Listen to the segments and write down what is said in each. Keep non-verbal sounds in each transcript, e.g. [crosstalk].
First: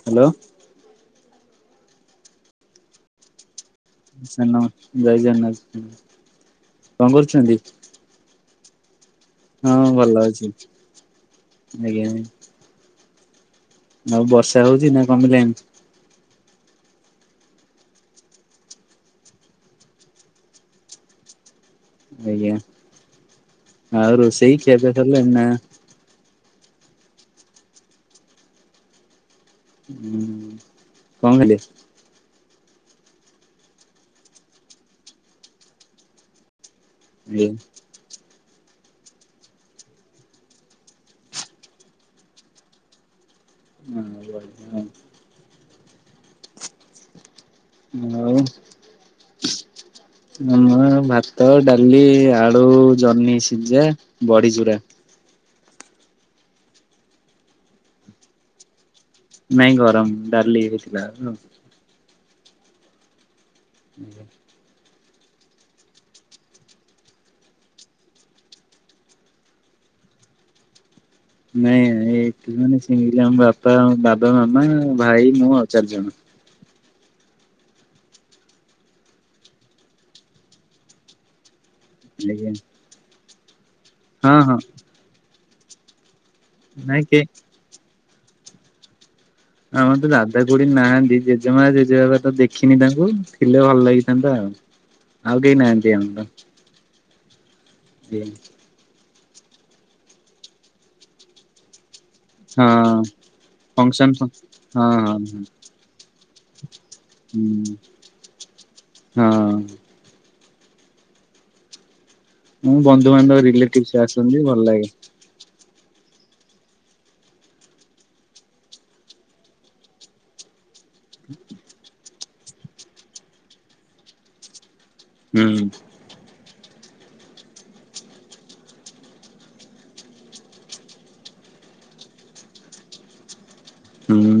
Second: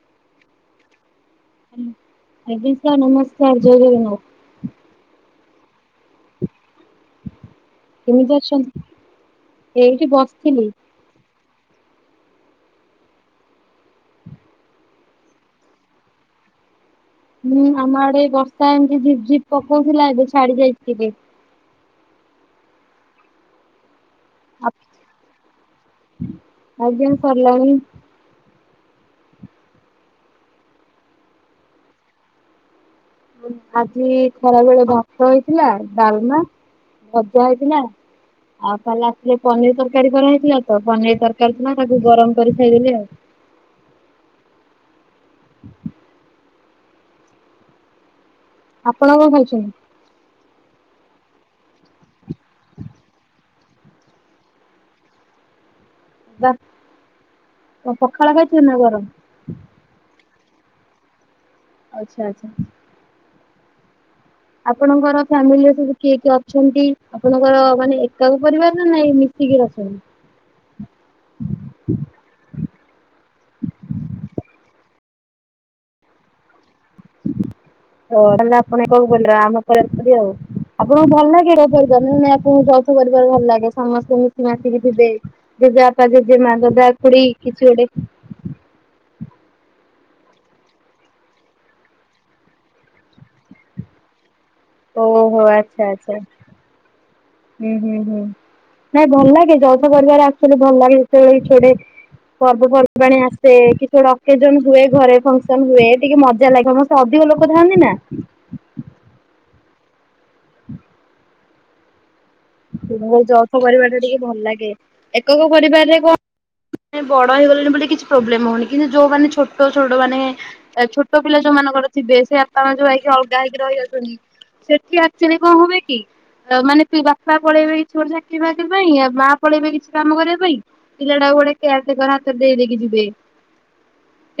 Hello ଆଜ୍ଞା sir ନମସ୍କାର ଜୟ ଜଗନ୍ନାଥ। ସାର୍ ନ ଜୟ ଜଗନ୍ନାଥ କଣ କରୁଛନ୍ତି? କେମିତି ଅଛନ୍ତି? ହଁ ଏଇଠି ଭଲ ଅଛି ବସିଥିଲି। ଆଜ୍ଞା ନା ଆଉ ବର୍ଷା ହଉଛି ନା କମିଲାଣି ହୁଁ ଆମ ଆଡେ ବର୍ଷା ଏମିତି ଝିପ୍ ଝିପ୍ ପକଉଥିଲା ଏବେ ଛାଡି ଯାଇଛି ଟିକେ। ଆଜ୍ଞା ଆଉ ରୋଷେଇ ଖିଆପିଆ ସରିଲାଣି ନା ଆଜ୍ଞା ସରିଲାଣିି। ହୁଁ କଣ ଖାଇଲେ? ଆଜି ଖରା ବେଳେ ଭାତ ହେଇଥିଲା ଡାଲମା ଭଜା ଆଜ୍ଞା। ହେଇଥିଲା। ଆଉ ଖାଲି ଆସିଲେ ପନିର ତରକାରୀ କରା ହେଇଥିଲା। ତ ପନିର ତରକାରୀ ଥିଲା। ତାକୁ ଗରମ କରି ଖାଇଦେଲି ଆଉ ହଁ ଆଉ ଆପଣ କ'ଣ ଖାଉଛନ୍ତି? ଆମ ଭାତ, ଡାଲି, ଆଳୁ ଜହ୍ନି, ସିଝା ବଢି ଚୁରା ବା ପଖାଳ ଖାଇଥିବେ ନା ଗରମ ମାଇ ଗରମ ଡାଲି ହେଇଥିଲା। ଆଚ୍ଛା ଆଚ୍ଛା ନିଜ ଆପଣଙ୍କର ଫ୍ୟାମିଲିରେ ସବୁ କିଏ କିଏ ଅଛନ୍ତି? ଆପଣଙ୍କର ମାନେ ଏକାକ ପରିବାର ନା ନାଇଁ [inaudible] ନାଇଁ ଏଇ ମାନେ ସି ଆମ ବାପା ବାବା ମାମା ଭାଇ ମୁଁ ଆଉ ଚାରିଜଣ। ତ ତାେଲେ ଆପଣ କ'ଣ ଆମ ଆଉ ଆପଣଙ୍କୁ ଭଲ ଲାଗିବ ଆଜ୍ଞା ଆପଣ ଭଲ ଲାଗେ ସମସ୍ତେ ହଁ ମିଶି ହଁ ମାସିକି ଥିବେ। ଜେଜେ ବାପା ଜେଜେମା ଜଜା ନାଇଁ କେ କଡି [inaudible] ଆମର ତ ଦାଦା କୁଡି ନାହାନ୍ତି। ଜେଜେମା ଜେଜେବାବା ତ ଦେଖିନି ତାଙ୍କୁ ଥିଲେ ଭଲ ଲାଗିଥାନ୍ତା ଆଉ। ଆଉ ଓହୋ କେହି ଆଚ୍ଛା ନାହାନ୍ତି ଆଛା ଆମର ହୁଁ ହୁଁ ହୁଁ ନାଇଁ ଭଲ ଲାଗେ ଯଶ କରିବାରେ ଆସିଲେ ଭଲ ଲାଗେ ଯେତେବେଳେ ଛଡେ। ହଁ ପର୍ବପର୍ବାଣି ଆସେ କିଛି ଫଙ୍କସନ ଗୋଟେ ହଁ ଅକେଜନ ହୁଏ। ହଁ ଘରେ ଫଙ୍କସନ ହୁଏ ଟିକେ ମଜା ଲାଗେ। ଅଧିକ ଲୋକ ଥାଆନ୍ତି ନା। ହଁ ହୁଁ ହଁ ବନ୍ଧୁବାନ୍ଧବ ଯୌଥ ପରିବାର ରିଲେଟିଭସ୍ ଟା ଟିକେ ଭଲ ଆସନ୍ତି ଲାଗେ। ଏକକ ପରିବାରରେ କ'ଣ? ବଡ ହେଇଗଲେଣି ବୋଲି କିଛି ପ୍ରୋବ୍ଲେମ ହଉନି କିନ୍ତୁ ଯୋଉମାନେ ଛୋଟ ଛୋଟ ମାନେ ଛୋଟ ପିଲା ଯୋଉ ମାନଙ୍କର ଥିବେ ସେ ଆପଣ ଯୋଉକି ଅଲଗା ହେଇକି ରହିଆସଛନ୍ତି ସେଠି ସେରେ ହୁଁ କ'ଣ ହ କି ମାନେ ବା ବାପା ପଳେଇବେ କି ଛୋଟ ଚାକିରି ବା ପାଇଁ ଆଉ ମା ପଳେଇବେ କିଛି କାମ କରିବା ପାଇଁ ପିଲାଟାକୁ ଗୋଟେ କେୟାରର ହାତରେ ଦେଇଦକି ଯିବେ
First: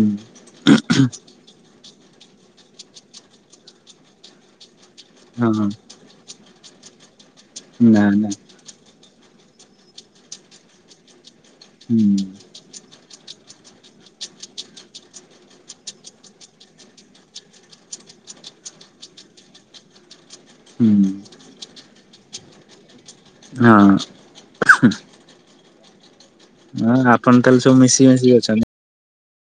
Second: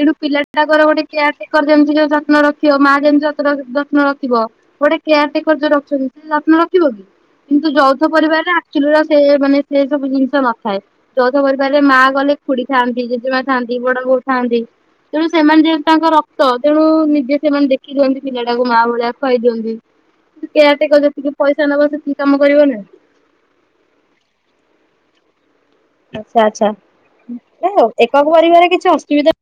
ତଣୁ ପିଲାଟାକର ଗୋଟେ କେୟାର ମା ଯେମିତି ଯୋଉ ଯତ୍ନ ରଖିବ ମା ଯେମିତି ଯତ୍ନ ରଖିବ ଗୋଟେ କେୟାର ହଁ ଟେକର ଯୋଉ ରଖୁଛନ୍ତି। ଯତ୍ନ ରଖିବ କି! କିନ୍ତୁ ନା ଯୌଥ ନା ପରିବାରରେ ଆଚୁଲି ର ସେ ମାନେ ସେ ସବୁ ଜିନିଷ ନଥାଏ ଯୌଥ ପରିବାରରେ ମା ହୁଁ ଗଲେ ଖୁଡି ଥାଆନ୍ତି। ଯେଜେମାାଇ ଥାଆନ୍ତି। ବଡ ବୋଉ ଥାନ୍ତି। ତେଣୁ ସେମାନେ ଯେହେତୁ ତାଙ୍କ ରକ୍ତ ତେଣୁ ନିଜେ ସେମାନେ ଦେଖି। ଦିଅନ୍ତି ପିଲାଟାକୁ ମା ଭଳିଆ ଖୁଆଇ ଦିଅନ୍ତି। କେୟାର ଟେକର ହୁଁ ଯେତିକି ପଇସା ନବା ସେତିକି କାମ କରିବନି। ହଁ ଆଚ୍ଛା ଆଚ୍ଛା ଆପଣ ତାହେଲେ ସବୁ ଆଉ ମିଶି ଏକକ ମାଶିକି ଅଛନ୍ତି। ପରିବାରରେ କିଛି ଅସୁବିଧା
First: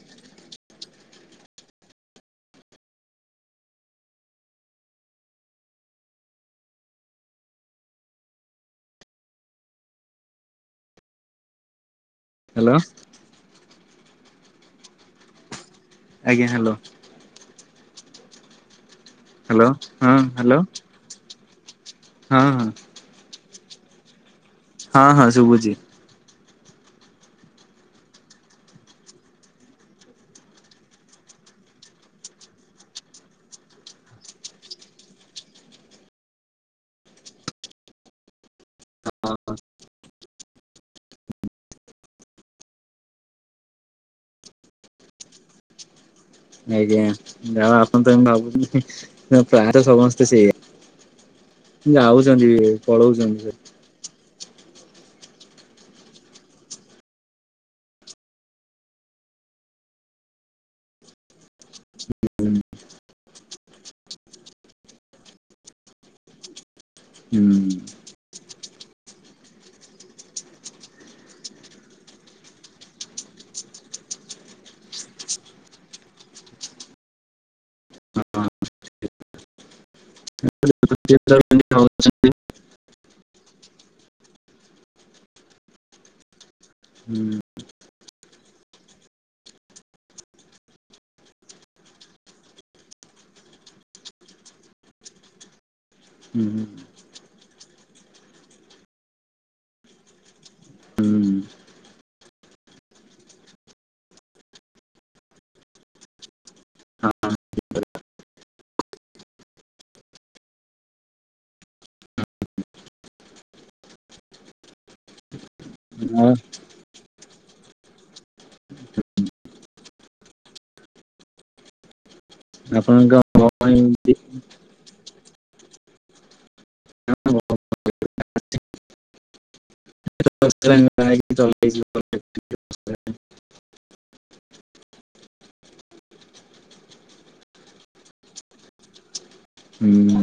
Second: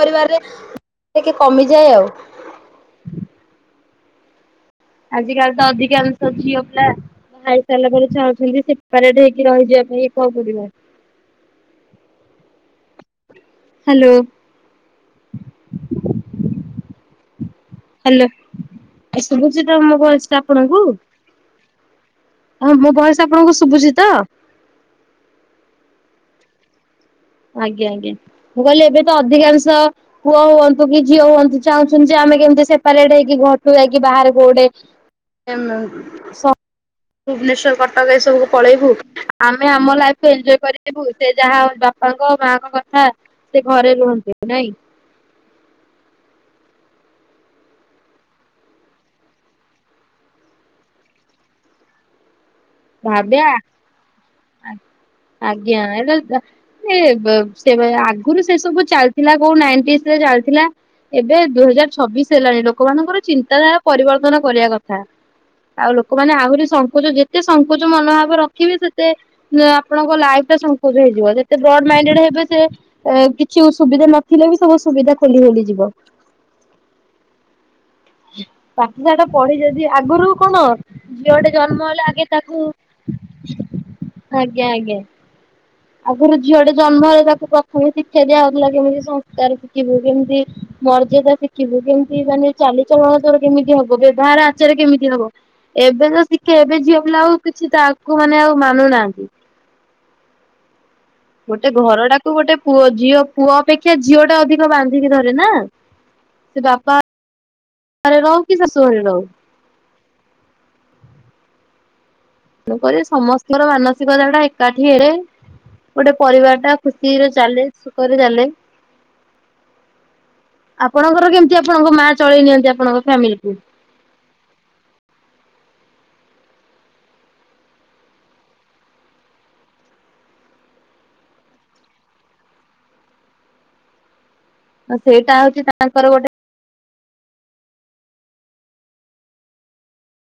ପରିବରେ ଟିକେ କମିଯାଏ ଆଉ। ଆଜି କାଲି ତ ଅଧିକାଂଶ ଝିଅ ପିଲ ଖାଇସାରିଲା ପରେ ଚାହୁଛନ୍ତି। ସେପାରେ ଟ ହେଇକି ରହିଯିବା ପାଇଁ ଏକକପରିବାର। ହ୍ୟାଲୋ ହ୍ୟାଲୋ ଆଜ୍ଞା ହ୍ୟାଲୋ ହ୍ୟାଲୋ ଆ ଶୁଭୁଛି ହ୍ୟାଲୋ ତ ମୋ ହଁ ଭଏସ ତ ହ୍ୟାଲୋ ଆପଣଙ୍କୁ ହଁ ହଁ ହ ମୋ ଭଏସ। ଆପଣଙ୍କ ଶଭୁଚିତ। ହଁ ହଁ ଶୁଭୁଛି। ଆଜ୍ଞା ଆଜ୍ଞା ମୁଁ କହିଲି ଏବେ ତ ଅଧିକାଂଶ ପୁଅ ହୁଅନ୍ତୁ କି ଝିଅ ହୁଅନ୍ତୁ ଚାହୁଛନ୍ତି। ଯେ ଆମେ କେମିତି ସେପାରେଟ ହେଇକି ଘଟୁକି ବାହାରେ କୋଉଟେ ଭୁବନେଶ୍ଵର କଟକ ଏସବୁକୁ ପଳେଇବୁ ଆମେ ଆମ ଲାଇଫୁ ଏନ୍ଜୟ କରିିବୁ ସେ ଯାହା ବାପାଙ୍କ ମାଙ୍କ କଥା ସେ ଘରେ ରୁହନ୍ତି ନାଇଁ? ଆଜ୍ଞା ଯହା ହଉ ଆପଣ ତ ଏମ ଭାବୁଚନ୍ତି ପ୍ରାୟତ ସମସ୍ତେ ସେଇଆ। ଯାଉଚନ୍ତି ଭାବ୍ୟା [inaudible] ଆଜ୍ଞା [unintelligible] ସେ ବ ସ ସେ ଆଗରୁ ସେ ସବୁ ଚାଲିଥିଲା କୋଉନାଇଟିସ ରେ ଚାଲିଥିଲା ଏବେ ଦୁଇ ହଜାର ଛବିଶ ହେଲାଣି ଲୋକମାନଙ୍କର ଚିନ୍ତାଧାରା ପରିବର୍ତ୍ତନ କରିବା କଥା ଆଉ ଲୋକମାନେ ଆହୁରି ସଂକୋଚ ଯେତେ ସଂକୋଚ ମନୋଭାବ ରଖିବେ ସେତେ [unintelligible] ଆପଣଙ୍କ ଲାଇଫ ଟା ସଂକୋଚ ଚ ହେଇଯିବ ଯେତେ ବ୍ରଡ ମାଇେଡ ହେବେ ସେ ଏ କିଛି ସୁବିଧା ନଥିଲେ ବି ସବୁ ସୁବିଧା ଖୋଲିହୋଲି ଯିବ ପାଠ ସାଠ ପଢି ଯଦି ଆଗରୁ କଣ ହୁଁ। ଝିଅଟେ ଜନ୍ମ ହେଲେ ଆଗେ ତାକୁ ଆଜ୍ଞା ଆଜ୍ଞା। ଆଗରୁ ଝିଅ ଟେ ଜନ୍ମ ହେଲେ ତାକୁ ପ୍ରଥମେ ଶିକ୍ଷା ଦିଆ ହଉଥିଲା କେମିତି ସଂସ୍କାର ଶିଖିବୁ କେମିତି ମର୍ଯ୍ୟାଦା ଶିଖିବୁ କେମିତି ମାନେ ଚାଲିଚଳଣ ତୋର କେମିତି ହବ ବ୍ୟବହାର ଆଚରେ କେମିତି ହବ। ଏବେ ତ ହୁଁ ଶିଖେ ଏବେ ଝିଅ ପିଲା ଆଉ କିଛି ତାକୁ ମାନେ ଆଉ ମାନୁନାହାନ୍ତି। ଗୋଟେ ଘରଟାକୁ ଗୋଟେ ପୁଅ ଝିଅ ପୁଅ ଅପେକ୍ଷା ଝିଅ ଟା ଅଧିକ ବାନ୍ଧିକି ଧରେ ନା? ସେ ବାପା ଘରେ ରହୁ କି ଶାଶୁ ଘରେ ରହୁ। ତେଣୁକରି ସମସ୍ତିଙ୍କର ମାନସିକତା ଟା ଏକାଠି ହେରେ ଗୋଟେ ପରିବାର ଟା ଖୁସିରେ ଚାଲେ ସୁଖରେ ଚାଲେ। ଆପଣଙ୍କର କେମିତି ଆପଣଙ୍କ ମା ଚଳେଇ ନିଅନ୍ତି ଆପଣଙ୍କ ଫ୍ୟାମିଲିକୁ? [unintelligible] [unintelligible] ସେଇଟା ହଉଚି ତାଙ୍କର ଗୋଟେ ହୁଁ।